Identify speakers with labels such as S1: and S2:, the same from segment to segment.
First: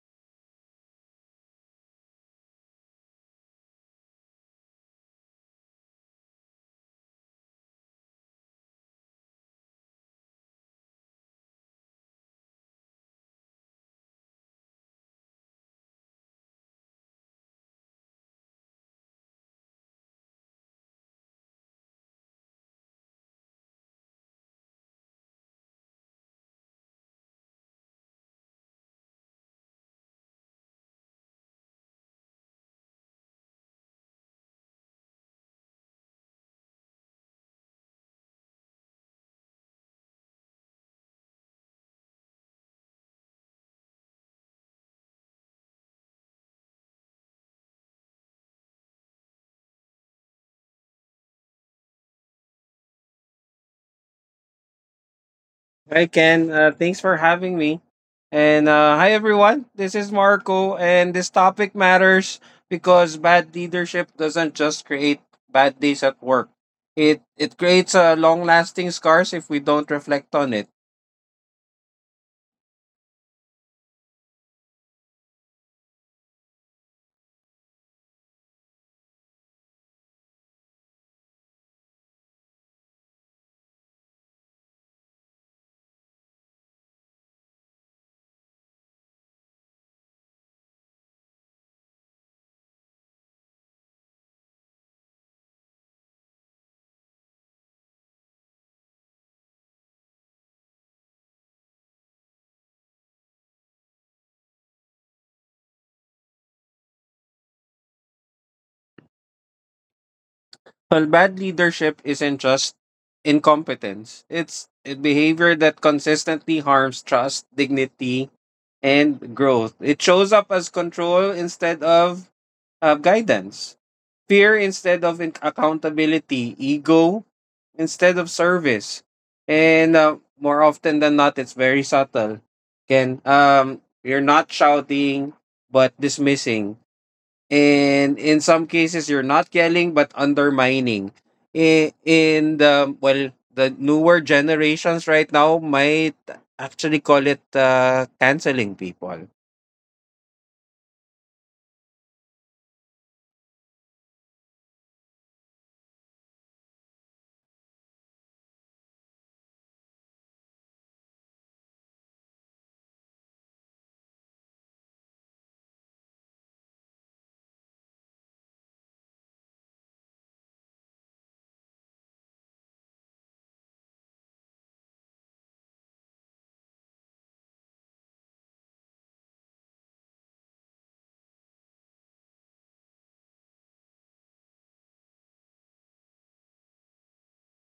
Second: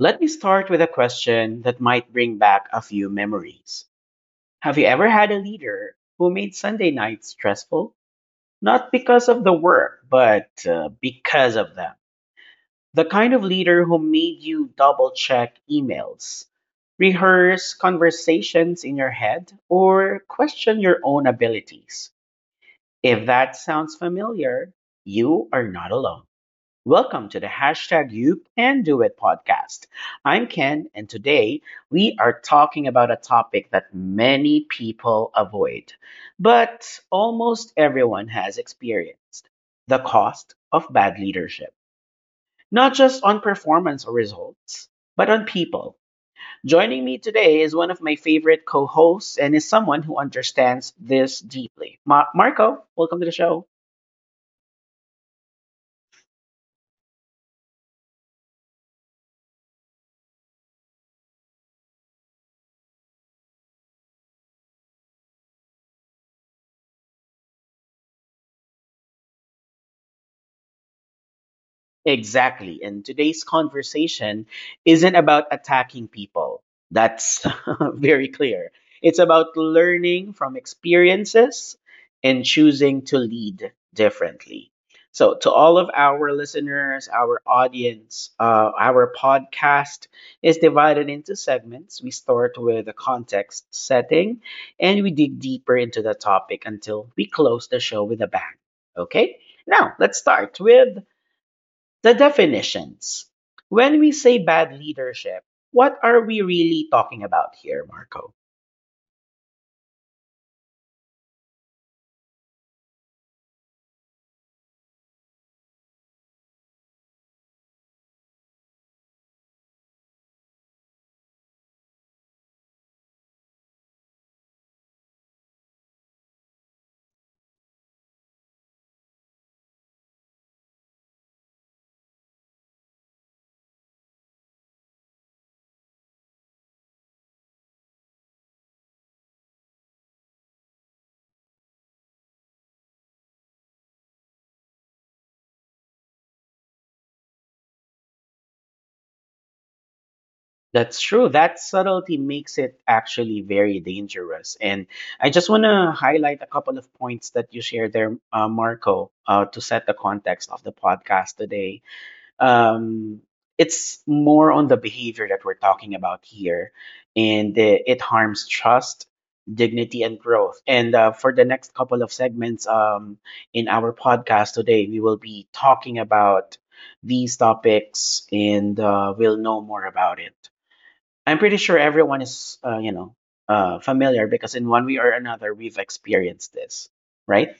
S1: Let me start with a question that might bring back a few memories. Have you ever had a leader who made Sunday nights stressful? Not because of the work, but because of them. The kind of leader who made you double check emails, rehearse conversations in your head, or question your own abilities. If that sounds familiar, you are not alone. Welcome to the hashtag You Can Do It podcast. I'm Ken, and today we are talking about a topic that many people avoid, but almost everyone has experienced the cost of bad leadership, not just on performance or results, but on people. Joining me today is one of my favorite co hosts and is someone who understands this deeply. Marco, welcome to the show.
S2: Hi, Ken. Thanks for having me. And hi, everyone. This is Marco, and this topic matters because bad leadership doesn't just create bad days at work. It creates a long-lasting scars if we don't reflect on it.
S1: Exactly. And today's conversation isn't about attacking people. That's very clear. It's about learning from experiences and choosing to lead differently. So, to all of our listeners, our audience, our podcast is divided into segments. We start with the context setting, and we dig deeper into the topic until we close the show with a bang. Okay? Now, let's start with the definitions. When we say bad leadership, what are we really talking about here, Marco?
S2: Well, bad leadership isn't just incompetence. It's a behavior that consistently harms trust, dignity, and growth. It shows up as control instead of guidance. Fear instead of accountability, ego instead of service. And more often than not, it's very subtle. Again, you're not shouting, but dismissing. And in some cases, you're not yelling, but undermining. I- In the, well, the newer generations right now might actually call it canceling people.
S1: That's true. That subtlety makes it actually very dangerous. And I just want to highlight a couple of points that you shared there, Marco, to set the context of the podcast today. um, it's more on the behavior that we're talking about here, and it harms trust, dignity, and growth. And for the next couple of segments in our podcast today, we will be talking about these topics, and we'll know more about it. I'm pretty sure everyone is, familiar because in one way or another, we've experienced this, right?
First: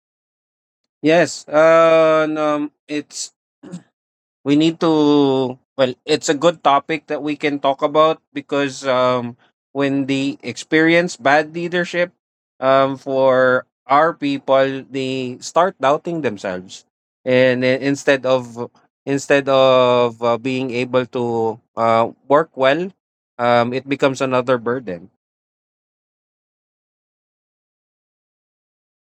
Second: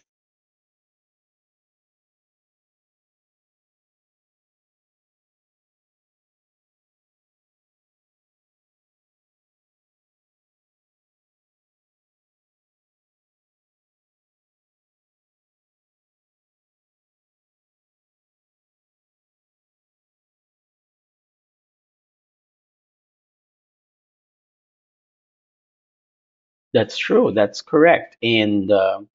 S2: Yes, and, it's we need to, well, it's a good topic that we can talk about because when they experience bad leadership, for our people they start doubting themselves, and instead of being able to work well, it becomes another burden.
S1: That's true. That's correct. And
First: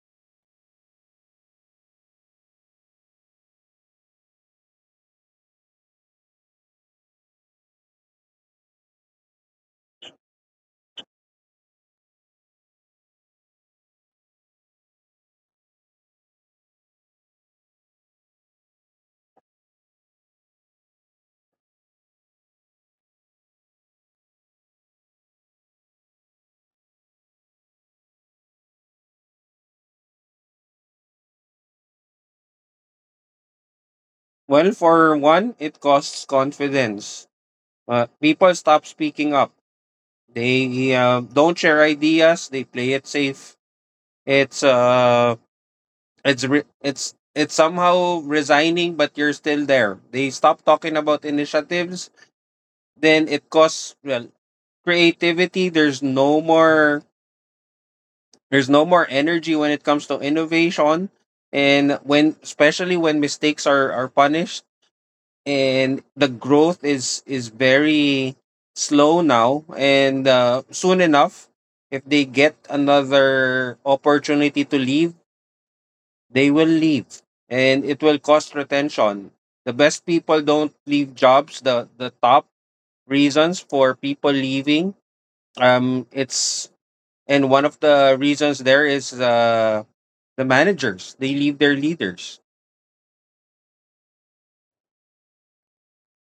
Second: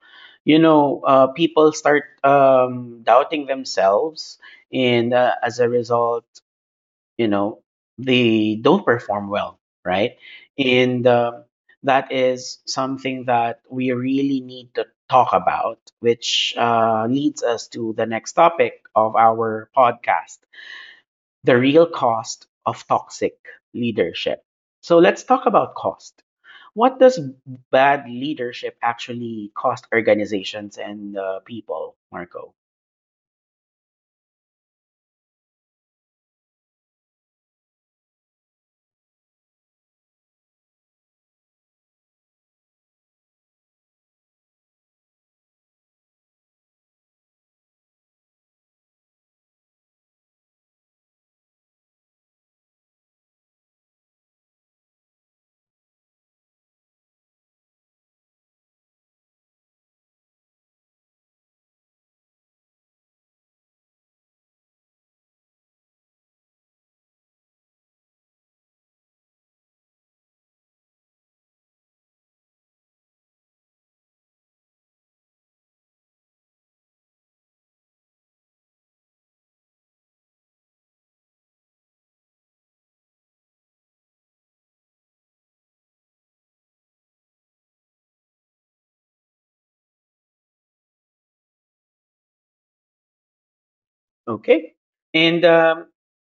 S1: you know, people start doubting themselves, and as a result, you know, they don't perform well, right? And that is something that we really need to talk about, which leads us to the next topic of our podcast, the real cost of toxic leadership. So let's talk about cost. What does bad leadership actually cost organizations and people, Marco?
S2: Well, for one, it costs confidence. People stop speaking up, they don't share ideas, they play it safe. It's uh, it's re- it's somehow resigning, but you're still there. They stop talking about initiatives. Then it costs, well, creativity. There's no more. There's no more energy when it comes to innovation, and when, especially when mistakes are punished, and the growth is very slow now. And soon enough, if they get another opportunity to leave, they will leave and it will cost retention. The best people don't leave jobs. The top reasons for people leaving, it's, and one of the reasons there is the managers. They leave their leaders.
S1: Okay. And,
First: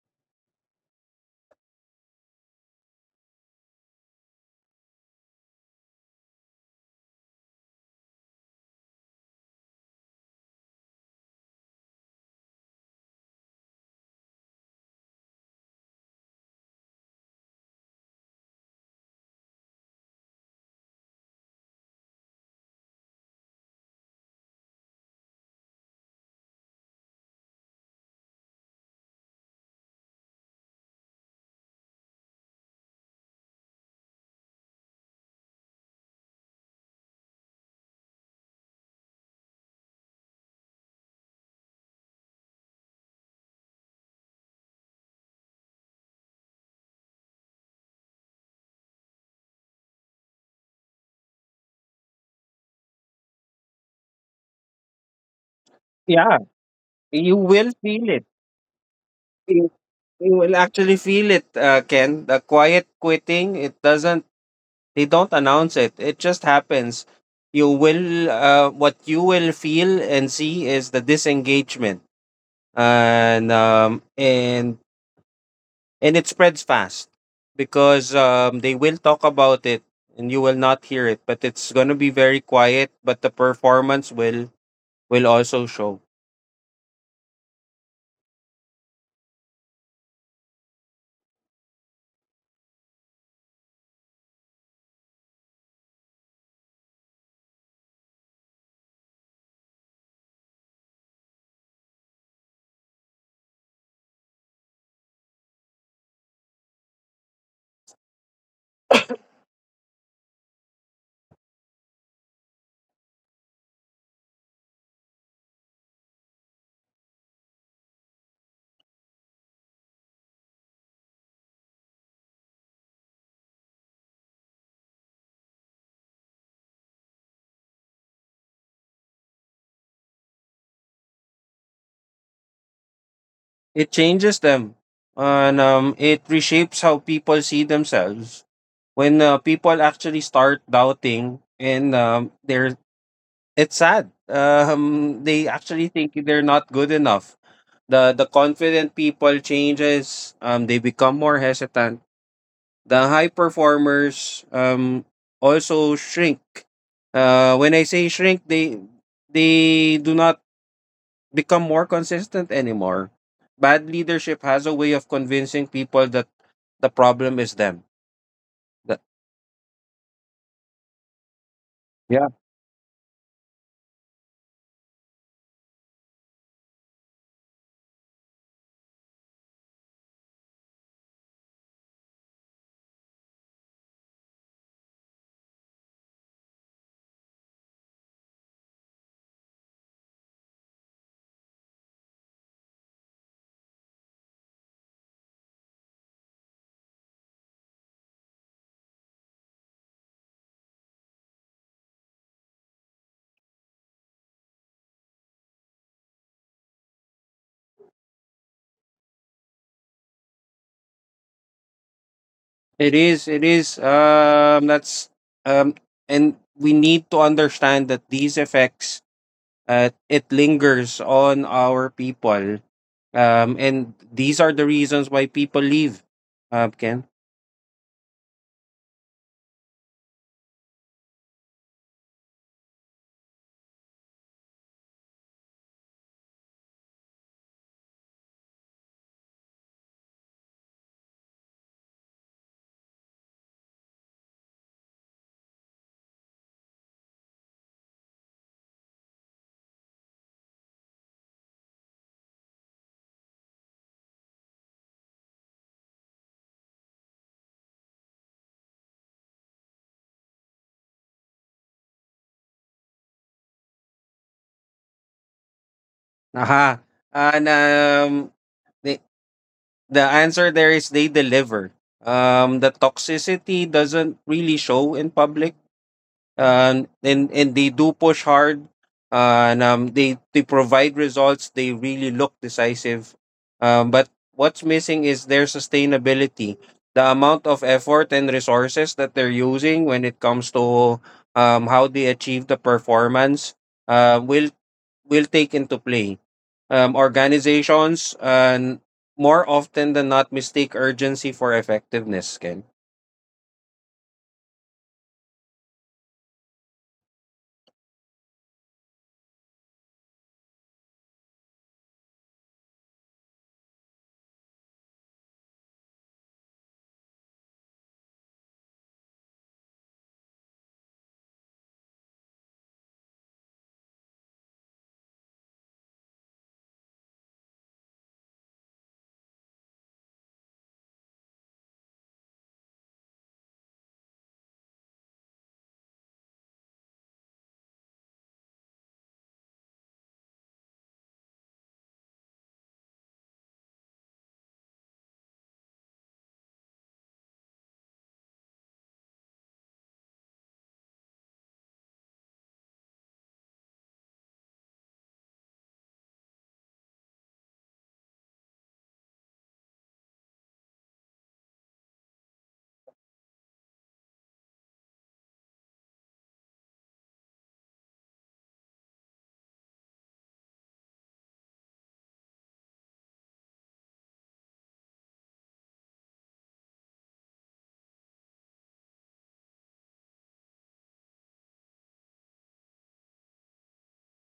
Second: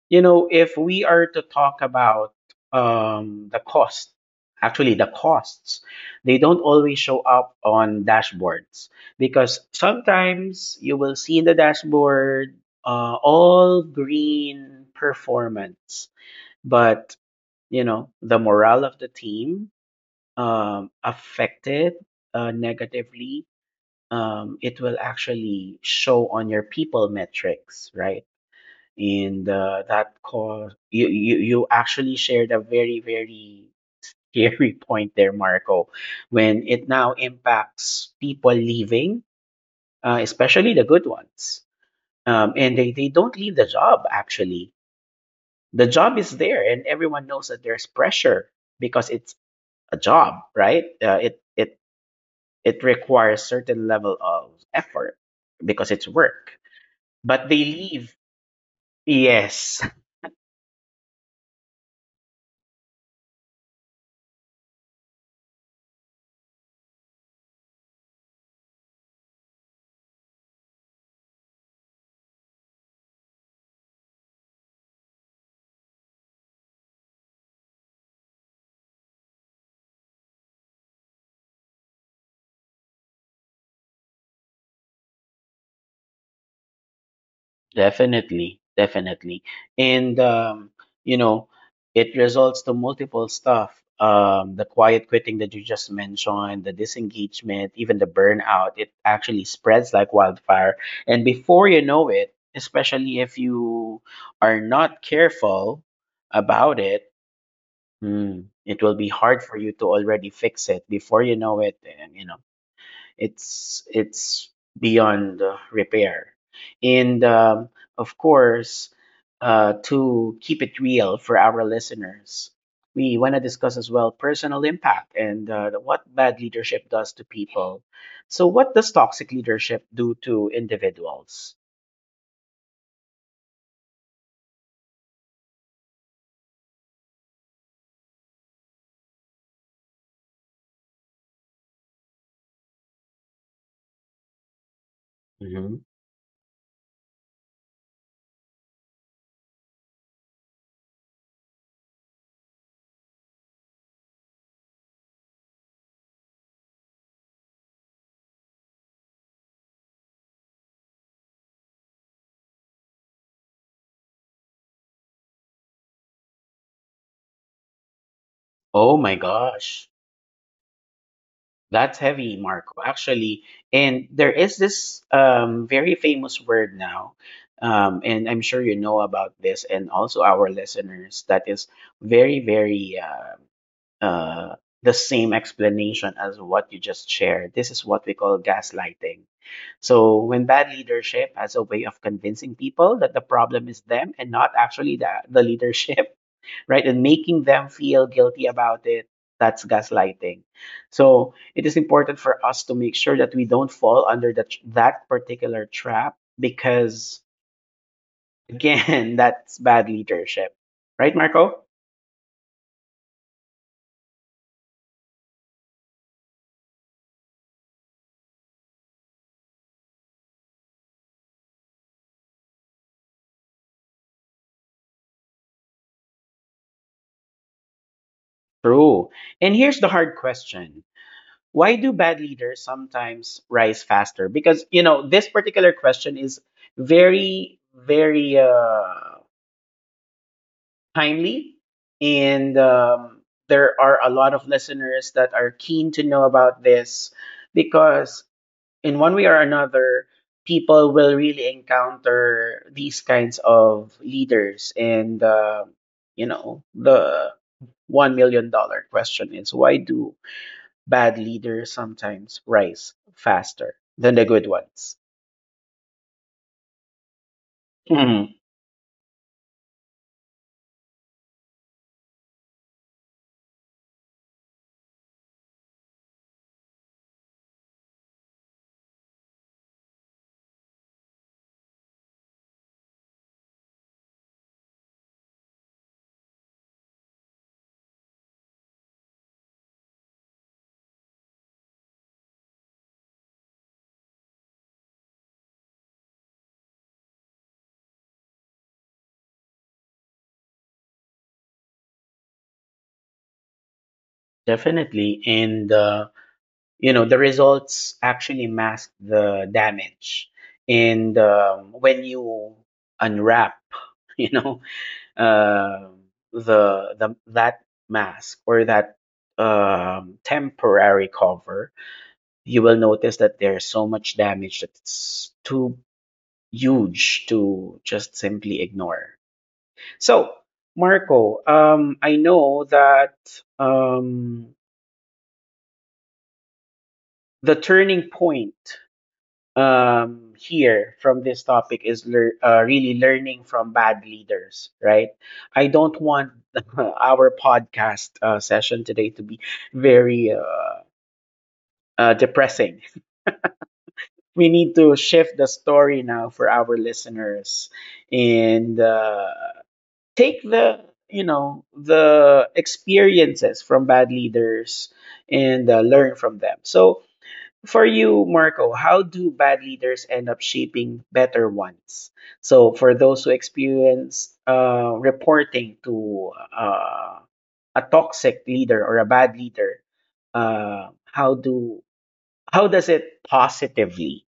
S1: you know, if we are to talk about the cost, actually the costs, they don't always show up on dashboards because sometimes you will see in the dashboard all green performance, but you know the morale of the team affected negatively, it will actually show on your people metrics, right? And that cause you, you actually shared a very scary point there, Marco, when it now impacts people leaving, especially the good ones, and they don't leave the job. Actually, the job is there, and everyone knows that there's pressure because it's a job, right? It it requires certain level of effort because it's
S2: Yeah,
S1: work.
S2: you
S1: But they
S2: will feel
S1: leave.
S2: it. You,
S1: Yes,
S2: you will actually feel it, Ken. The quiet quitting, it doesn't, they don't announce it. It just happens. You will, what you will feel and see is the disengagement. and um and and it spreads fast because they will talk about it, and you will not hear it, but it's going to be very quiet, but the performance will also show.
S1: definitely, definitely, and you know, it results to multiple stuff. The quiet quitting that you just mentioned, the disengagement, even the burnout, it actually spreads like wildfire. And before you know it, especially if you are not careful about it, Mm, it will be hard for you to already fix it before you know it, and you know it's beyond repair. And of course, to keep it real for our listeners, we want to discuss as well personal impact and what bad leadership does to people. So, what does toxic leadership do to individuals?
S2: It changes them, and it reshapes how people see themselves. When people actually start doubting, and they're it's sad, they
S1: Mhm.
S2: actually think they're not good enough. The confident people changes, they become more hesitant. The high performers also shrink. When I say shrink, they do not become more consistent anymore. Bad leadership has a way of convincing people that the problem is them.
S1: Oh
S2: That.
S1: my gosh. That's
S2: Yeah.
S1: heavy, Marco, actually. And there is this very famous word now, and I'm sure you know about this, and also our listeners, that is very, very uh, the same explanation as what you just shared. This is what we call gaslighting. So, when bad leadership has a way of convincing people that the problem is them and not actually the leadership, right? And making them feel guilty about it, that's gaslighting. So it is important for us to make sure that we don't fall under that particular trap because, again, that's bad leadership. Right, Marco?
S2: It is, it is. That's um, and we need to understand that these effects, it lingers on our people, and these are the reasons why people leave. Ken.
S1: True. And here's the hard question: why do bad leaders sometimes rise faster? Because you know this particular question is very, very timely, and there are a lot of listeners that are keen to know about this because in one way or another, people will really encounter these kinds of leaders, and you know the $1 million question is why do bad leaders sometimes rise faster than the good ones.
S2: Aha. And
S1: Mhm.
S2: the the answer there is, they deliver. The toxicity doesn't really show in public. And they do push hard. And they provide results. They really look decisive. But what's missing is their sustainability. The amount of effort and resources that they're using when it comes to how they achieve the performance uh, will will take into play. Organizations, and more often than not, mistake urgency for effectiveness, Ken.
S1: Definitely. And, you know, the results actually mask the damage. And when you unwrap, you know, uh, the that mask or that temporary cover, you will notice that there's so much damage that it's too huge to just simply ignore. So, Marco, I know that um, the turning point here from this topic is really learning from bad leaders, right? I don't want our podcast session today to be very depressing. We need to shift the story now for our listeners and take the, you know, the experiences from bad leaders and learn from them. So for you, Marco, how do bad leaders end up shaping better ones? So for those who experience reporting to uh, a toxic leader or a bad leader, uh, how do how does it positively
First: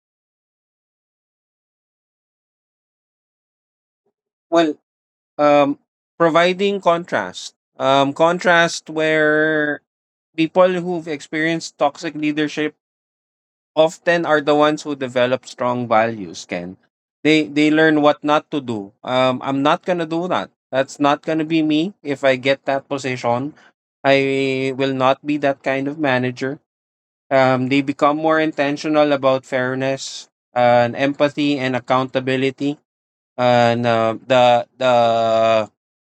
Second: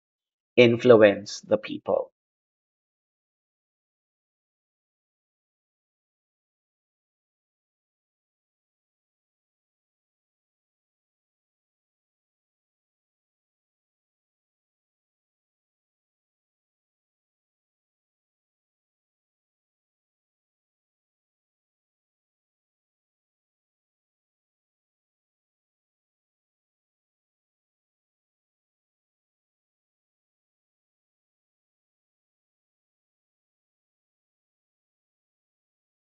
S1: influence the people?
S2: Well, um, providing contrast. Contrast where people who've experienced toxic leadership often are the ones who develop strong values, Ken. They learn what not to do. I'm not gonna do that. That's not gonna be me if I get that position. I will not be that kind of manager. They become more intentional about fairness and empathy and accountability, and the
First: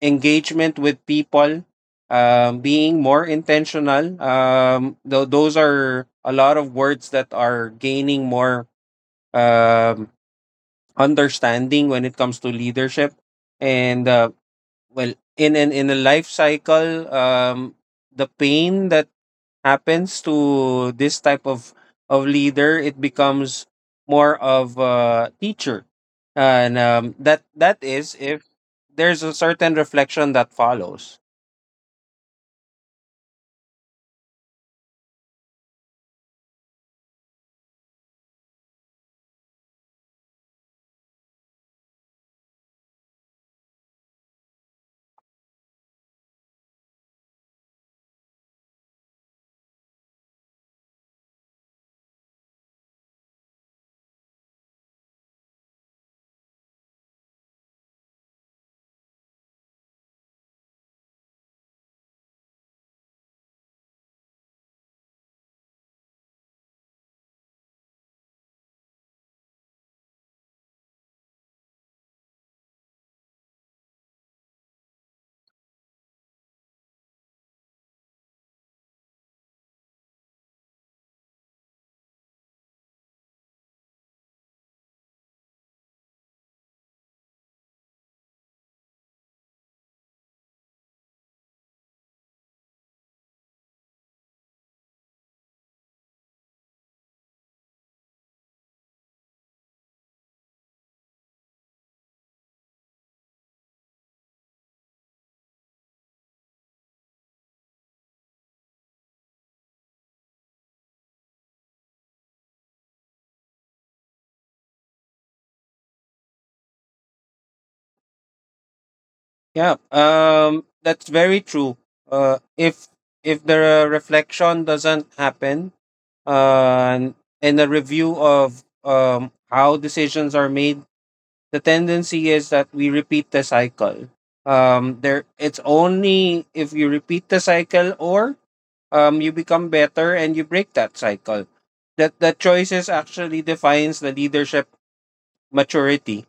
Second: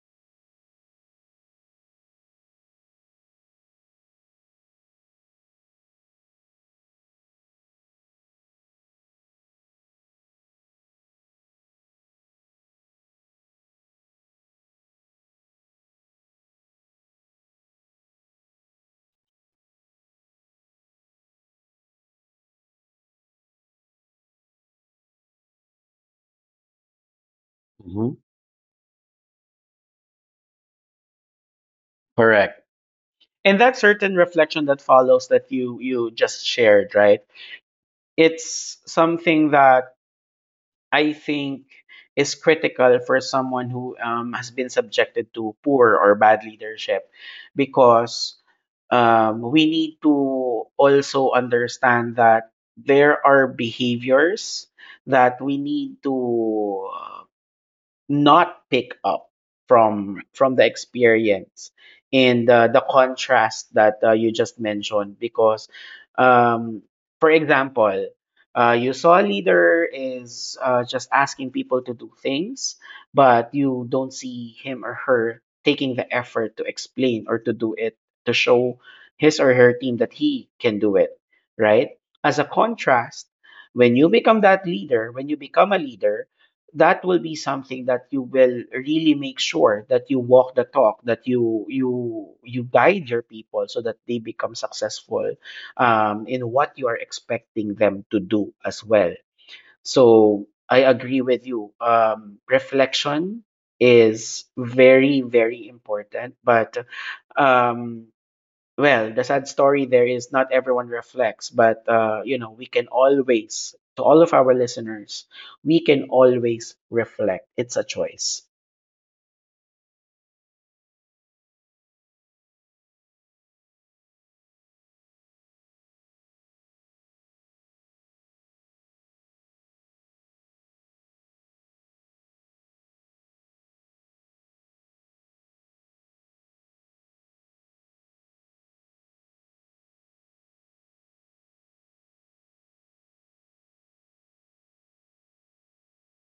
S2: engagement with people, being more intentional, those are a lot of words that are gaining more um, understanding when it comes to leadership. And Well, in an in a life cycle, the pain that happens to this type of leader, it becomes more of a teacher, and that is,
S1: Mhm.
S2: if there's a certain reflection that follows.
S1: Correct. And that certain reflection that follows that you just shared, right? It's something that I think is critical for someone who has been subjected to poor or bad leadership because we need to also understand that there are behaviors that we need to not pick up from the experience and the contrast that you just mentioned. Because um, for example, you saw a leader is just asking people to do things, but you don't see him or her taking the effort to explain or to do it, to show his or her team that he can do it, right? As a contrast, when you become that leader, when you become a leader, that will be something that you will really make sure that you walk the talk, that you you guide your people so that they become successful in what you are expecting them to do as well. So I agree with you. Reflection is very important, but um, well, the sad story there is not everyone reflects, but you know, we can always, to all of our listeners, we can always reflect. It's a choice.
S2: Yeah, that's very true. Uh, if if the reflection doesn't happen, uh, and and a review of how decisions are made, the tendency is that we repeat the cycle. There, it's only if you repeat the cycle, or you become better and you break that cycle. That the choices actually defines the leadership maturity.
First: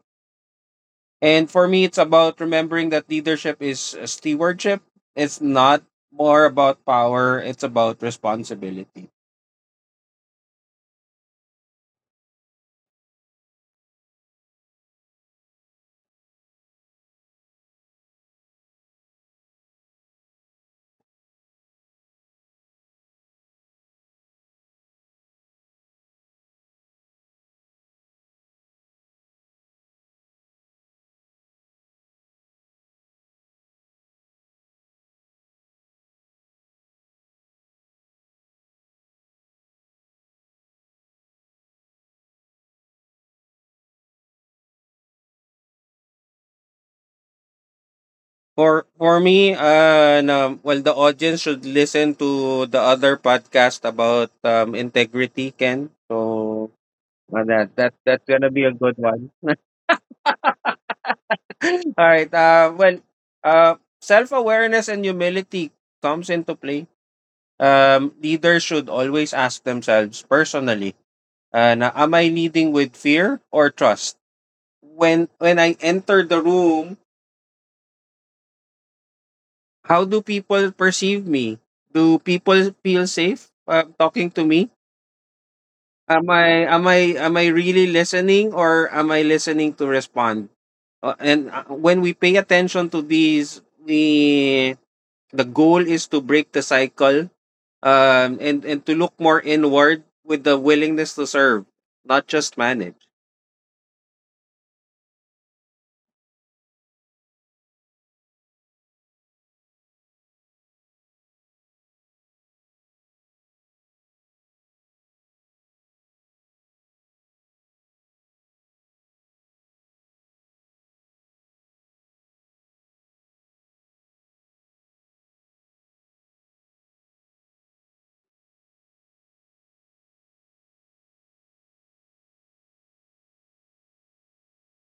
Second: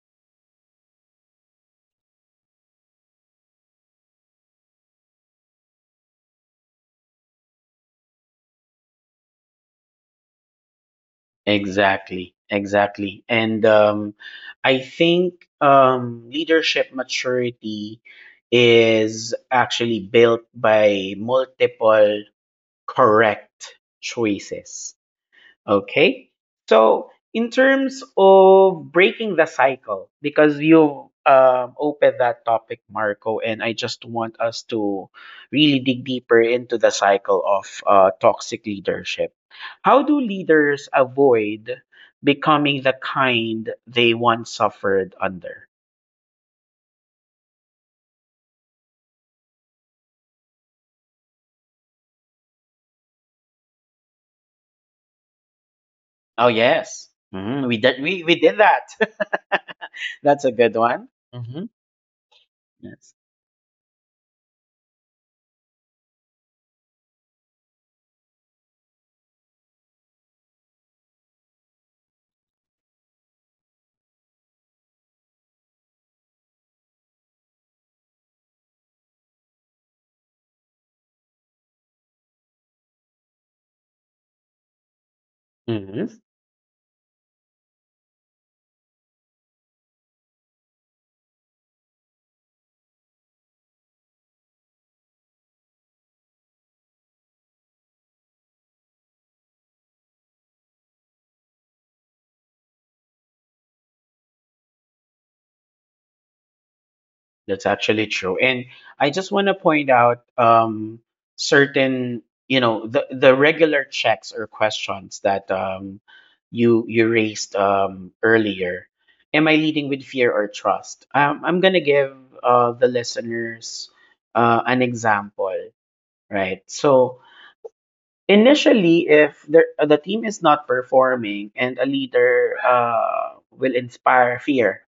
S2: And for me, it's about remembering that leadership is stewardship. It's not more about power. It's about responsibility.
S1: Exactly, exactly. And I think leadership maturity is actually built by multiple correct choices. Okay. So, in terms of breaking the cycle, because you opened that topic, Marco, and I just want us to really dig deeper into the cycle of toxic leadership. How do leaders avoid becoming the kind they once suffered under?
S2: For me, no, well, the audience should listen to the other podcast about integrity, Ken.
S1: Oh,
S2: So
S1: yes. Mhm, we, did, we,
S2: that's
S1: we
S2: gonna
S1: did
S2: be a
S1: that.
S2: good one.
S1: That's a good one. Hmm.
S2: All right.
S1: Yes.
S2: Self awareness and humility comes into play. Leaders should always ask themselves personally, am I leading with fear or trust? When I enter the room, how do people perceive me? Do people feel safe talking to me? Am I really listening, or am I listening to respond? And when we pay attention to these, the goal is to break the cycle, and to look more inward with the willingness to serve, not just manage.
S1: That's actually true. And I just want to point out certain, you know, the regular checks or questions that you raised earlier. Am I leading with fear or trust? I'm gonna give the listeners an example, right? So initially, if the team is not performing and a leader will inspire fear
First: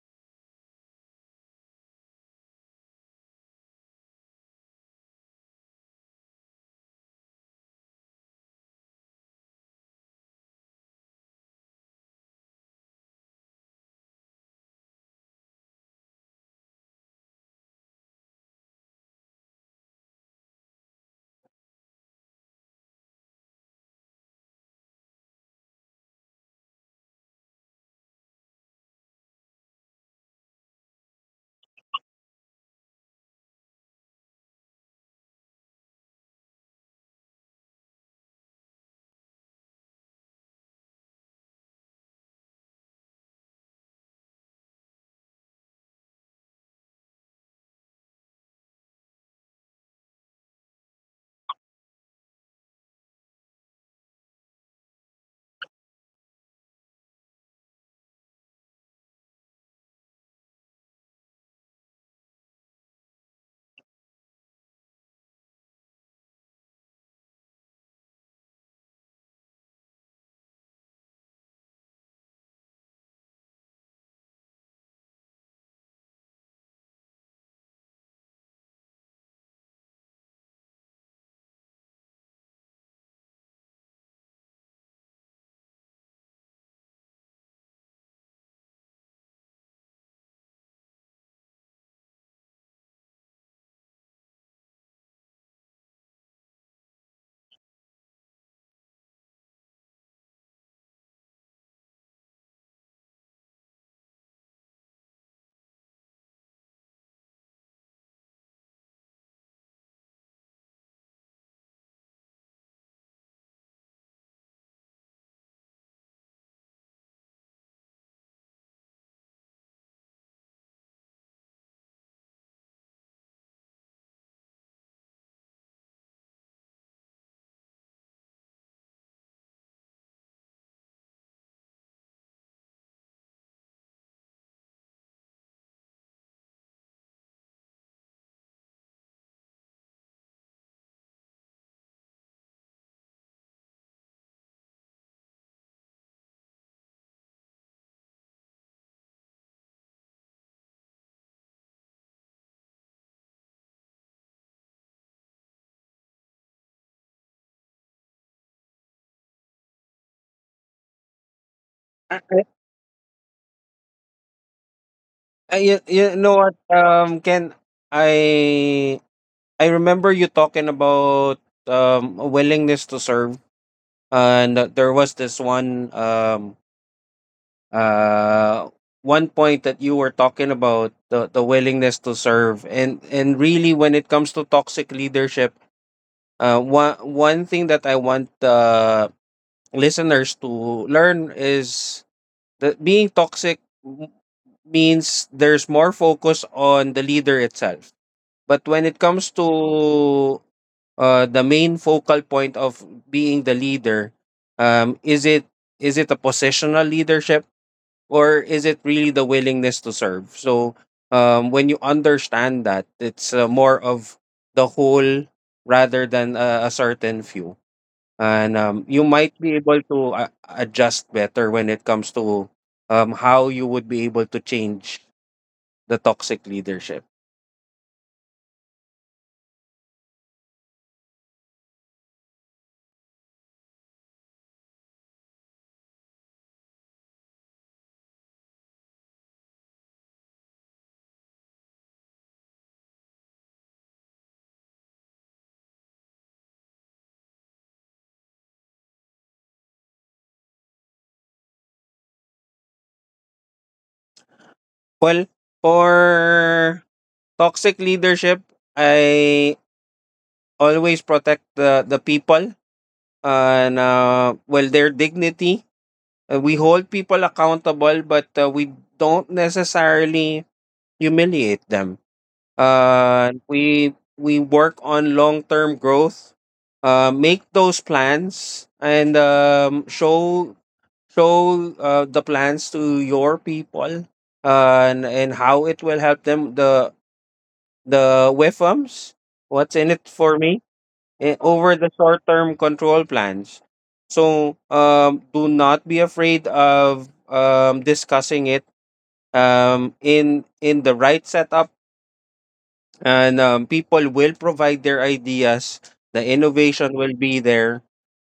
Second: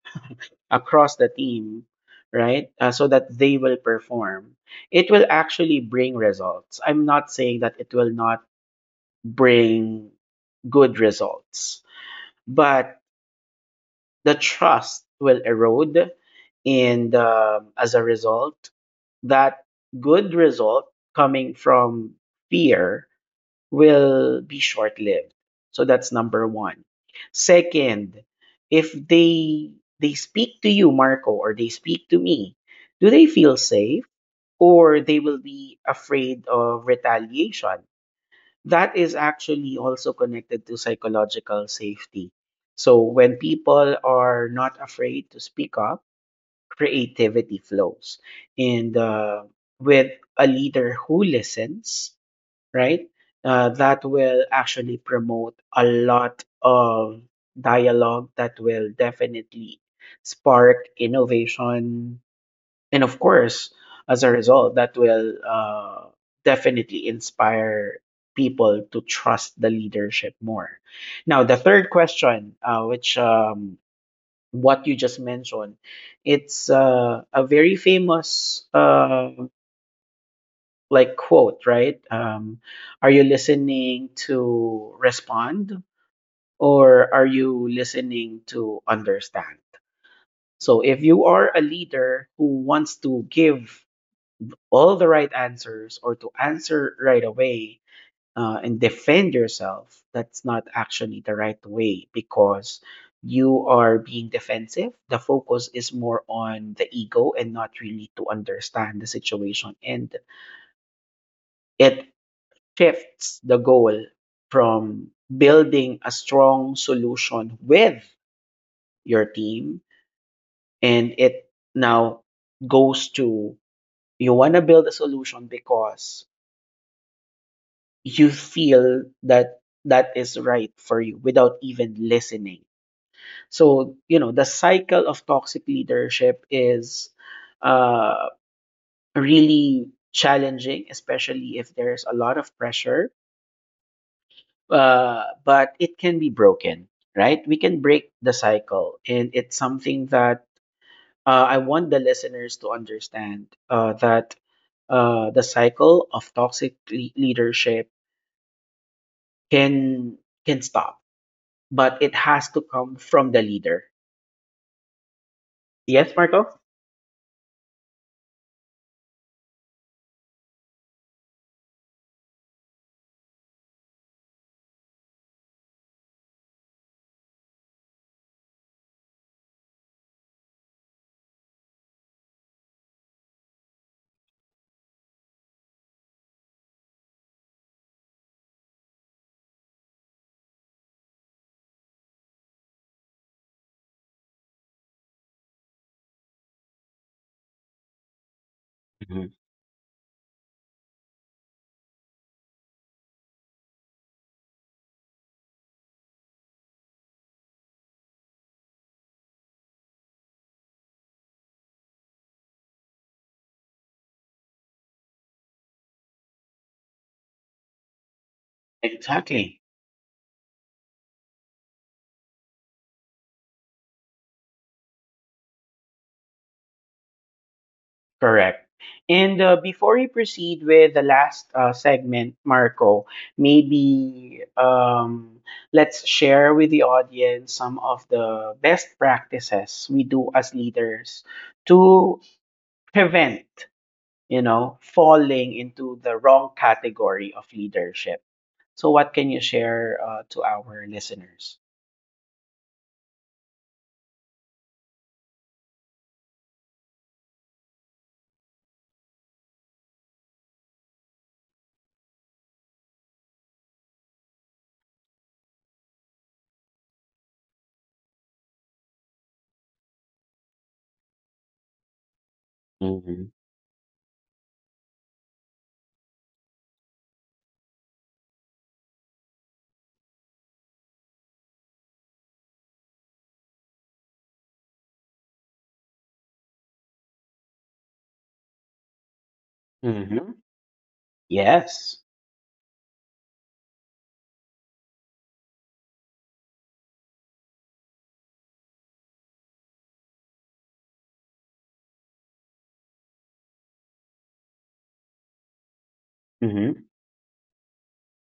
S1: across the team, right? So that they will perform. It will actually bring results. I'm not saying that it will not bring good results, but the trust will erode. And as a result, that good result coming from fear will be short lived. So that's number one. Second, if they speak to you, Marco, or they speak to me, do they feel safe, or they will be afraid of retaliation? That is actually also connected to psychological safety. So when people are not afraid to speak up, creativity flows. And with a leader who listens, right? That will actually promote a lot of dialogue that will definitely spark innovation. And of course, as a result, that will definitely inspire people to trust the leadership more. Now, the third question, which what you just mentioned, it's a very famous, like, quote, right? Are you listening to respond, or are you listening to understand? So if you are a leader who wants to give all the right answers or to answer right away and defend yourself, that's not actually the right way because you are being defensive. The focus is more on the ego and not really to understand the situation. And it shifts the goal from building a strong solution with your team and it now goes to you want to build a solution because you feel that that is right for you without even listening. So you know the cycle of toxic leadership is uh, really challenging, especially if there's a lot of pressure. But it can be broken, right? We can break the cycle, and it's something that I want the listeners to understand, that the cycle of toxic leadership can can stop, but
S2: I,
S1: it
S2: I, I-
S1: has to come from the leader.
S2: you
S1: Yes,
S2: know
S1: Marco.
S2: what, Ken, I I remember you talking about a willingness to serve, and there was this uh one point that you were talking about, the willingness to serve. And really, when it comes to toxic leadership, one thing that I want listeners to learn is that being toxic m- means there's more focus on the leader itself. But when it comes
S1: Mhm.
S2: to the main focal point of being the leader, um, is it is it a positional leadership, or is it really the willingness to serve? So when you understand that, it's more of the whole rather than a certain few, and you might be
S1: Exactly.
S2: able to adjust better when it comes to how you would be able to change the toxic leadership.
S1: Correct. And before we proceed with the last segment, Marco, maybe let's share with the audience some of the best practices we do as leaders to prevent, you know, falling into the wrong category of leadership. So, what can you share to our listeners?
S2: Well, for toxic leadership, I always protect the people, and their dignity. We hold people accountable, but we don't necessarily humiliate them.
S1: Hmm.
S2: We work on long term growth. Make those plans and show the plans to your people, and how it will help them, the WIFMs, what's in it for
S1: Hmm.
S2: me? Eh, over the
S1: Yes.
S2: short term control plans. So do not be afraid of discussing it in the right setup, and people will provide their ideas. The
S1: Mm-hmm.
S2: innovation will be there,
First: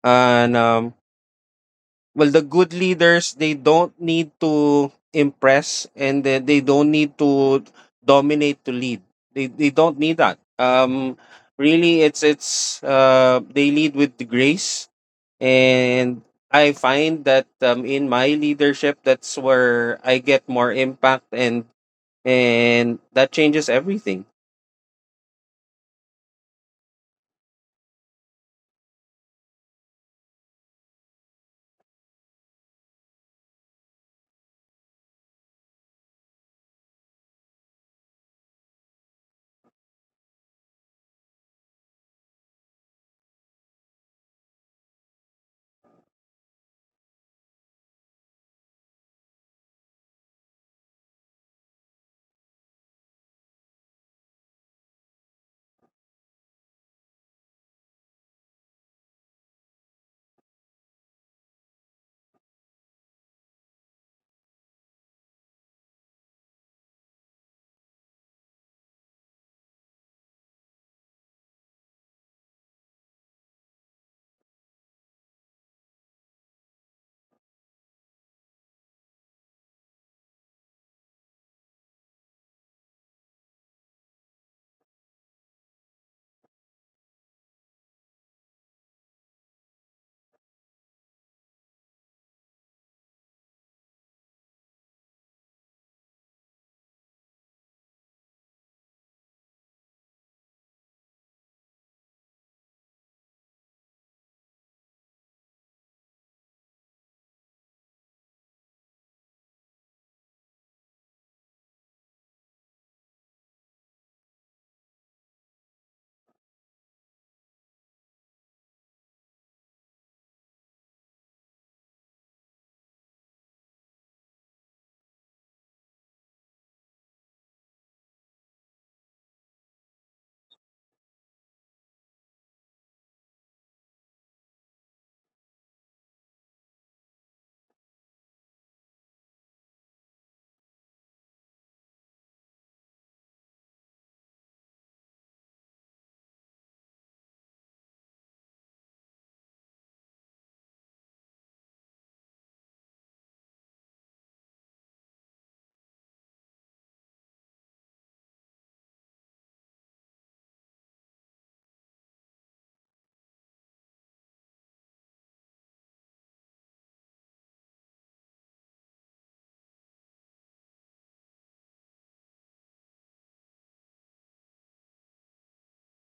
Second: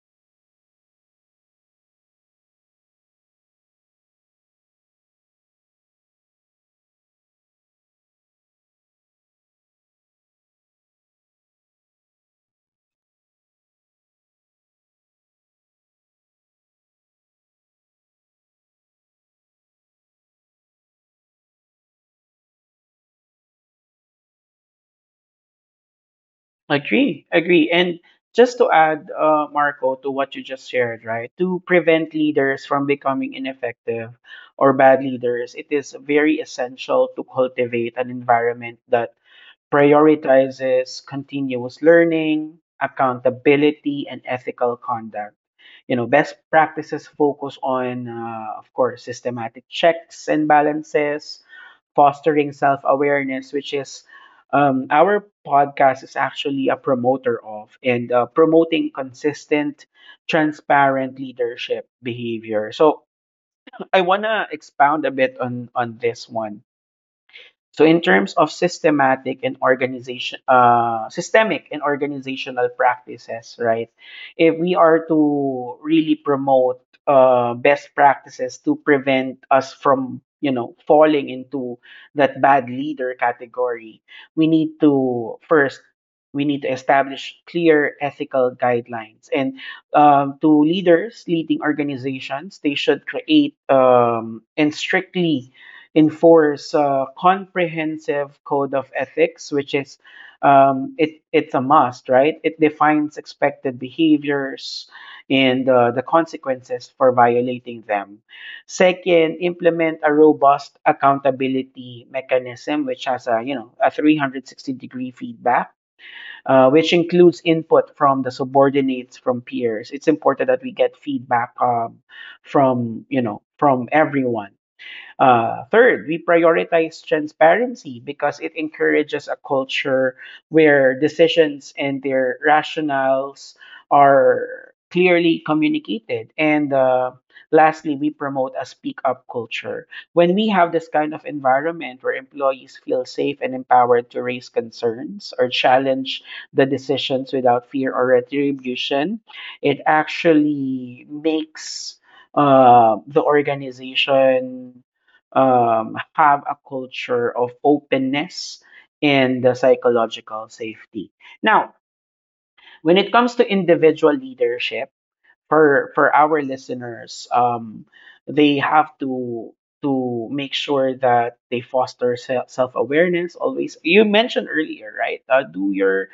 S2: and the good leaders, they don't need to impress and they don't need to dominate to lead. They don't need that, really it's they lead with the grace, and I find that in my leadership, that's where I get more impact, and that changes everything.
S1: Agree, agree. And just to add, Marco, to what you just shared, right? To prevent leaders from becoming ineffective or bad leaders, it is very essential to cultivate an environment that prioritizes continuous learning, accountability, and ethical conduct. You know, best practices focus on, of course, systematic checks and balances, fostering self awareness, which is our podcast is actually a promoter of, and promoting consistent, transparent leadership behavior. So I wanna expound a bit on this one. So in terms of systematic and organization, systemic and organizational practices, right? If we are to really promote best practices to prevent us from, you know, falling into that bad leader category, we need to first we need to establish clear ethical guidelines. And to leaders leading organizations, they should create and strictly enforce a comprehensive code of ethics, which is it's a must, right? It defines expected behaviors and the consequences for violating them. Second, implement a robust accountability mechanism, which has a you know a 360-degree feedback, which includes input from the subordinates, from peers. It's important that we get feedback from you know from everyone. Third, we prioritize transparency because it encourages a culture where decisions and their rationales are clearly communicated. And lastly, we promote a speak up culture. When we have this kind of environment where employees feel safe and empowered to raise concerns or challenge the decisions without fear or retribution, it actually makes the organization have a culture of openness and the psychological safety. Now, when it comes to individual leadership, for our listeners they have to make sure that they foster self awareness always. You mentioned earlier, right? Do your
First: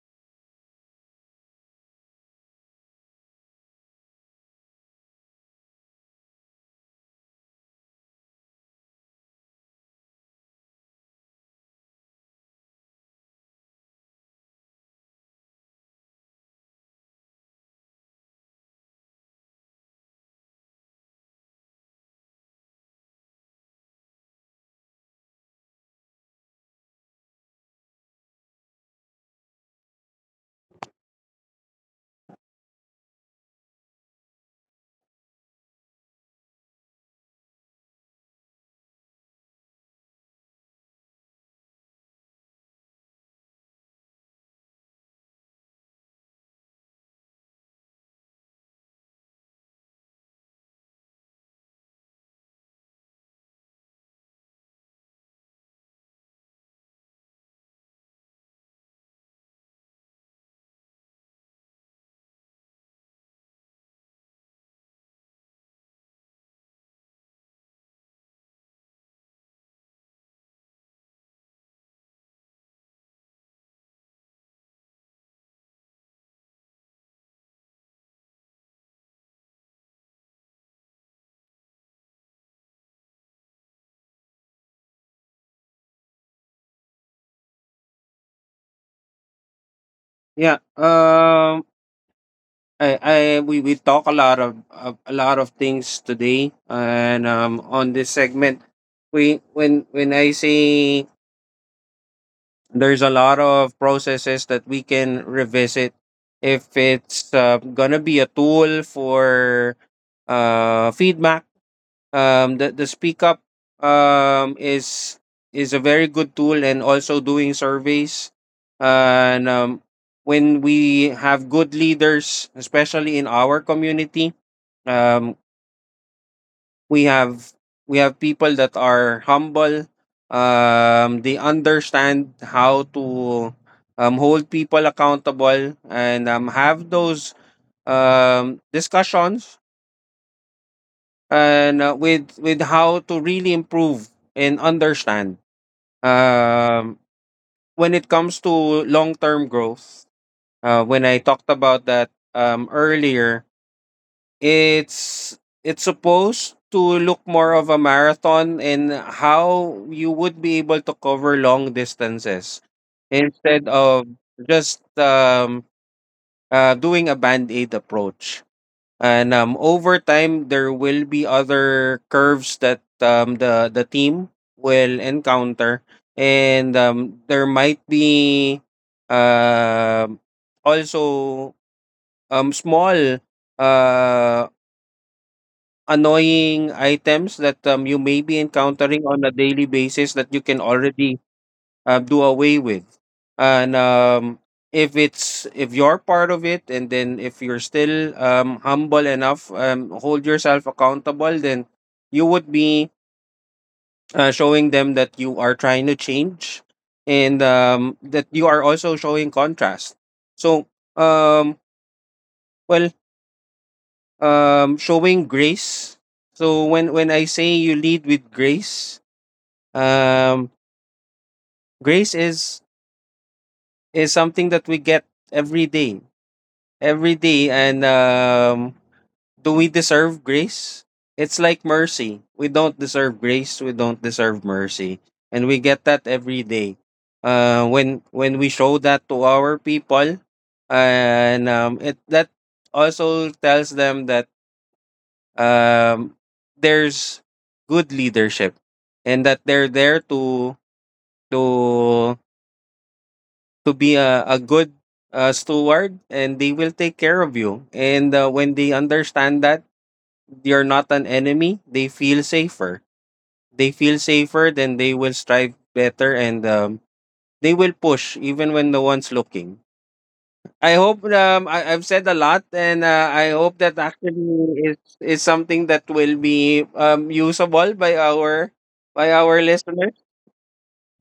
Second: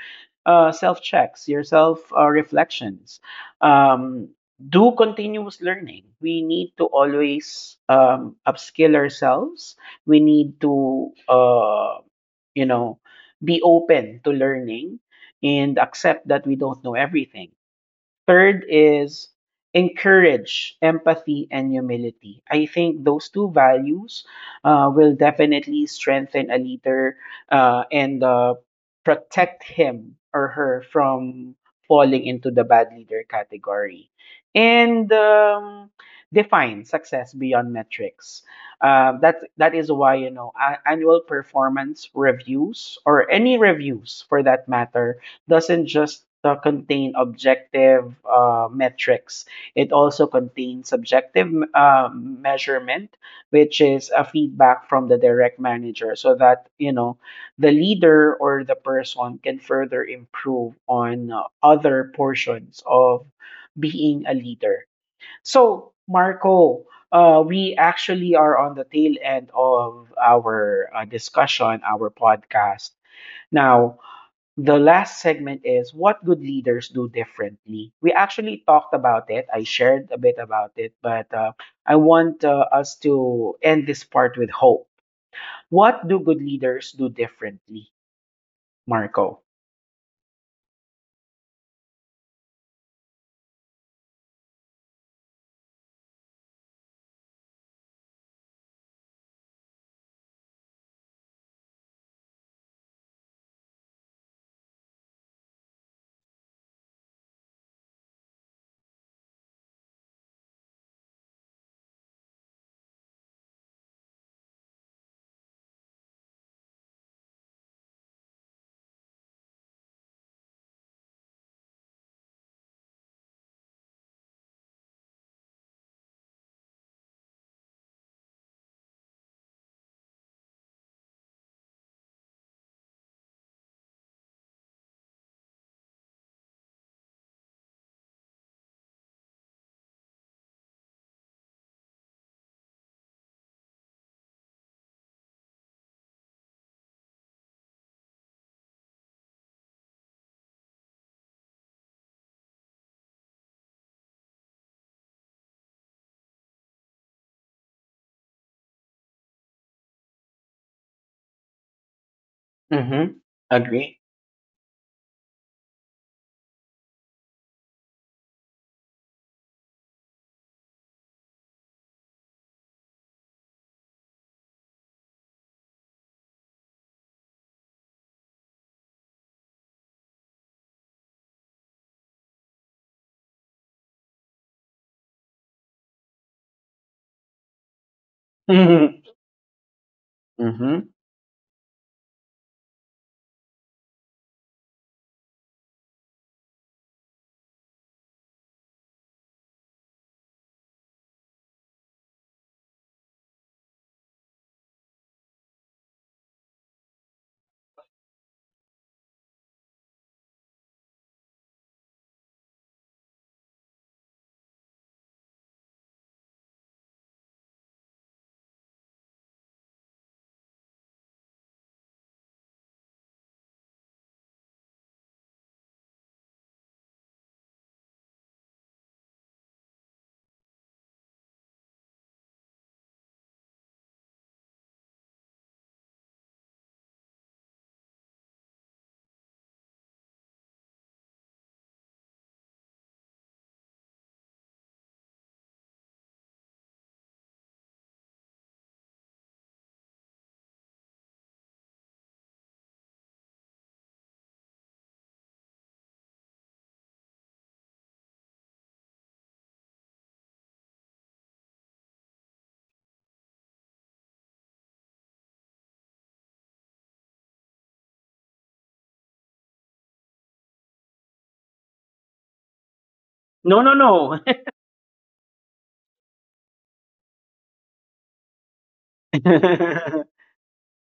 S1: self checks, your self reflections. um do continuous learning. We need to always upskill ourselves. We need to you know be open to learning and accept that we don't know everything. Third is encourage empathy and humility. I think those two values will definitely strengthen a leader and protect him or her from falling into the bad leader category. And define success beyond metrics. That is why you know annual performance reviews or any reviews for that matter doesn't just contain objective metrics. It also contains subjective measurement, which is a feedback from the direct manager, so that you know the leader or the person can further improve on other portions of being a leader. So, Marco, we actually are on the tail end of our discussion, our podcast. Now, the last segment is what good leaders do differently. We actually talked about it. I shared a bit about it, but I want us to end this part with hope. What do good leaders do differently, Marco?
S2: Yeah, I we talk a lot a lot of things today, and on this segment, we when I say, there's a lot of processes that we can revisit, if it's gonna be a tool for feedback. The speak up um is is a very good tool, and also doing surveys. And when we have good leaders, especially in our community, um we have people that are humble, they understand how to hold people accountable, and have those discussions, and with how to really improve and understand um when it comes to long-term growth. When I talked about that earlier, it's supposed to look more of a marathon in how you would be able to cover long distances
S1: Mm-hmm.
S2: instead
S1: Agree.
S2: of just doing a band-aid approach. And, over time, there will be other curves that, the team will encounter, and, there might be, um, also, small, uh, annoying items that, you may be encountering on a daily basis that you can
S1: Mm-hmm.
S2: already do away with. And if it's if you're part of it, and then if you're still humble enough, hold yourself accountable, then you would be showing them that you are trying to change, and that you are also showing contrast. So um well showing grace. So when I say you lead with grace, um grace is is something that we get every day, every day and Do we deserve grace? It's like mercy. We don't deserve grace. We don't deserve mercy, and we get that every day. When we show that to our people, and it that also tells them that um, there's good leadership, and that they're there to to be a good steward, and they will take care of you. And when they understand that you're not an enemy, they feel safer. Then they will strive better, and they will push even when no one's looking. I hope I've said a lot, and I hope
S1: No,
S2: that
S1: no,
S2: actually is something that will be usable by our listeners.
S1: no.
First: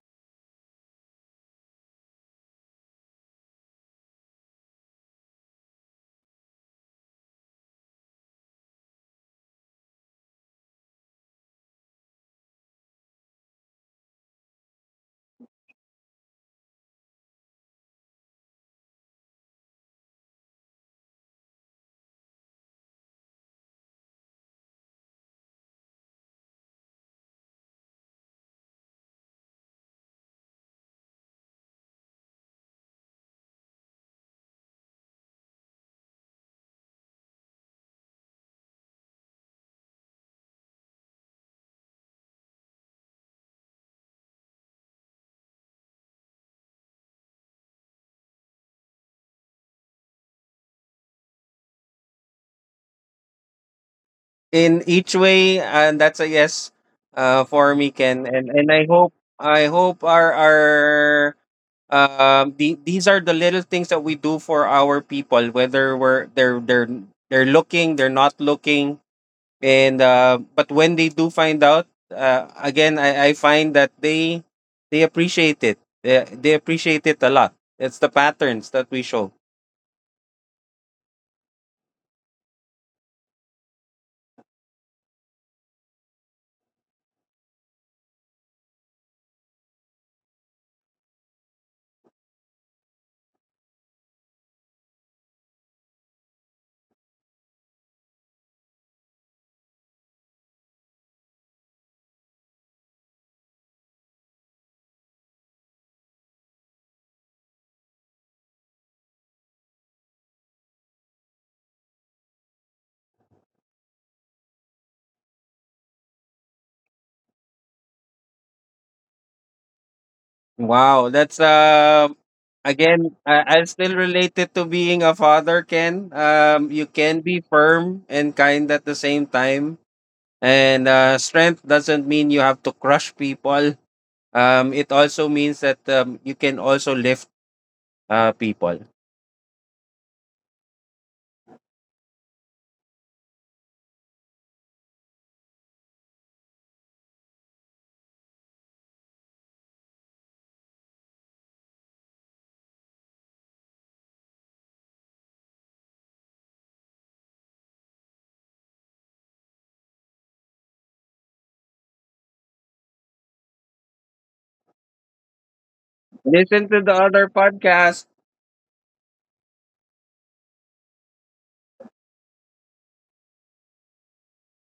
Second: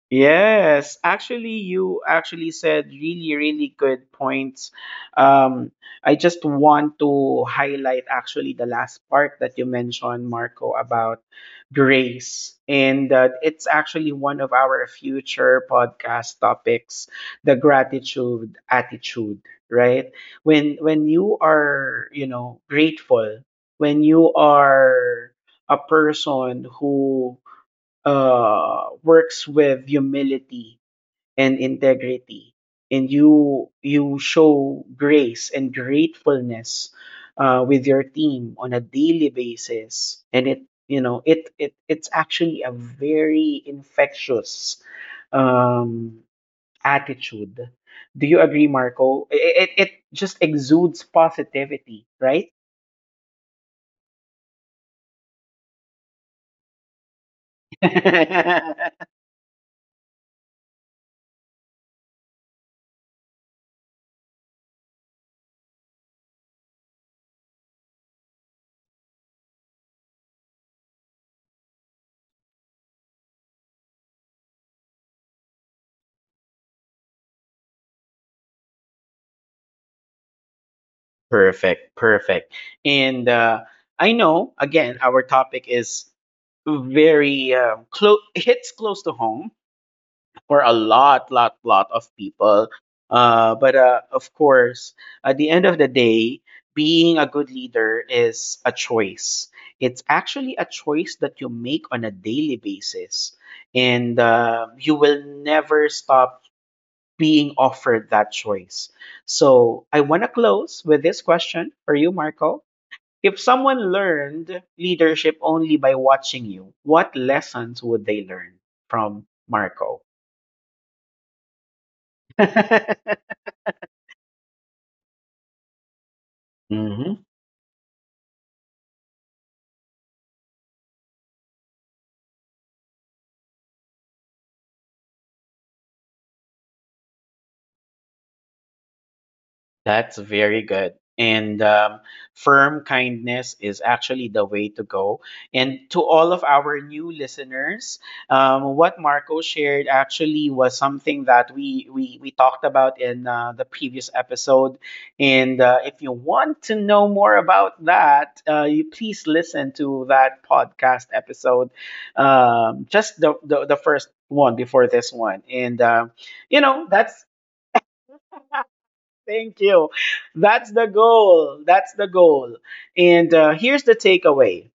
S1: Yes, actually, you actually said really, really good points. Um, I just want to highlight actually the last part that you mentioned, Marco, about grace. And it's actually one of our future podcast topics, the gratitude attitude, right? When you are, you know, grateful, when you are a person who works with humility and integrity, and you show grace and gratefulness with your team on a daily basis, and it you know it's actually a very infectious um, attitude. Do you agree, Marco? It just exudes positivity, right?
S2: In each way, and that's a yes for me, Ken. And I hope, I hope our these are the little things that we do for our people, whether we're they're looking, they're not looking. And but when they do find out, I find that they appreciate it. They appreciate it a lot. It's the patterns that we show.
S1: Perfect, perfect. And I know, again, our topic is very close, hits close to home for a lot, lot, lot of people. But of course, at the end of the day, being a good leader is a choice. It's actually a choice that you make on a daily basis, and you will never stop being offered that choice. So I want to close with this question for you, Marco. If someone learned leadership only by watching you, what lessons would they learn from Marco?
S2: Wow, that's again I still relate it to being a father, Ken. Um, you can
S1: Mhm.
S2: be firm and kind at the same time. And uh, strength doesn't mean you have to crush people. Um, it also means that you can also lift people.
S1: That's very good. And firm kindness is actually the way to go. And to all of our new listeners, what Marco shared actually was something that we talked about in the previous episode. And if you want to know more about that, you please listen to that podcast episode, just the first one before this one. And you
S2: Listen to
S1: know
S2: the
S1: that's
S2: other podcast.
S1: Thank you. That's the goal. That's the goal. And here's the takeaway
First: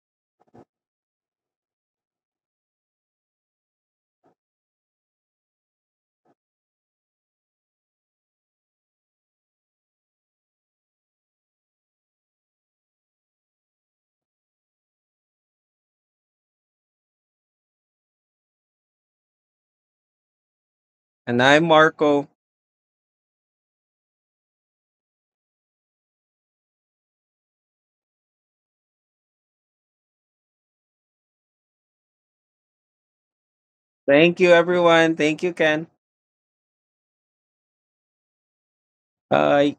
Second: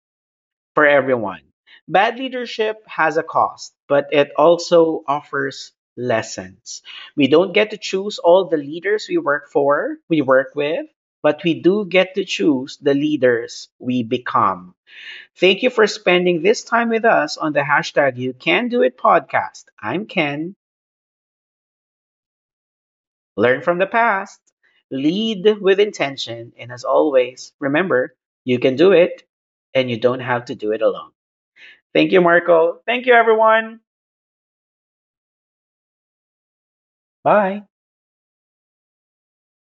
S1: for everyone. Bad leadership has a cost, but it also offers lessons. We don't get to choose all the leaders we work for, we work with, but we do get to choose the leaders we become. Thank you for spending this time with us on the hashtag You Can Do It podcast. I'm Ken.
S2: And I'm Marco.
S1: Learn from the past, lead with intention, and as always, remember you can do it and you don't have to do it alone. Thank you, Marco. Thank you, everyone.
S2: Thank you, everyone. Thank you, Ken.
S1: Bye.
S2: Bye.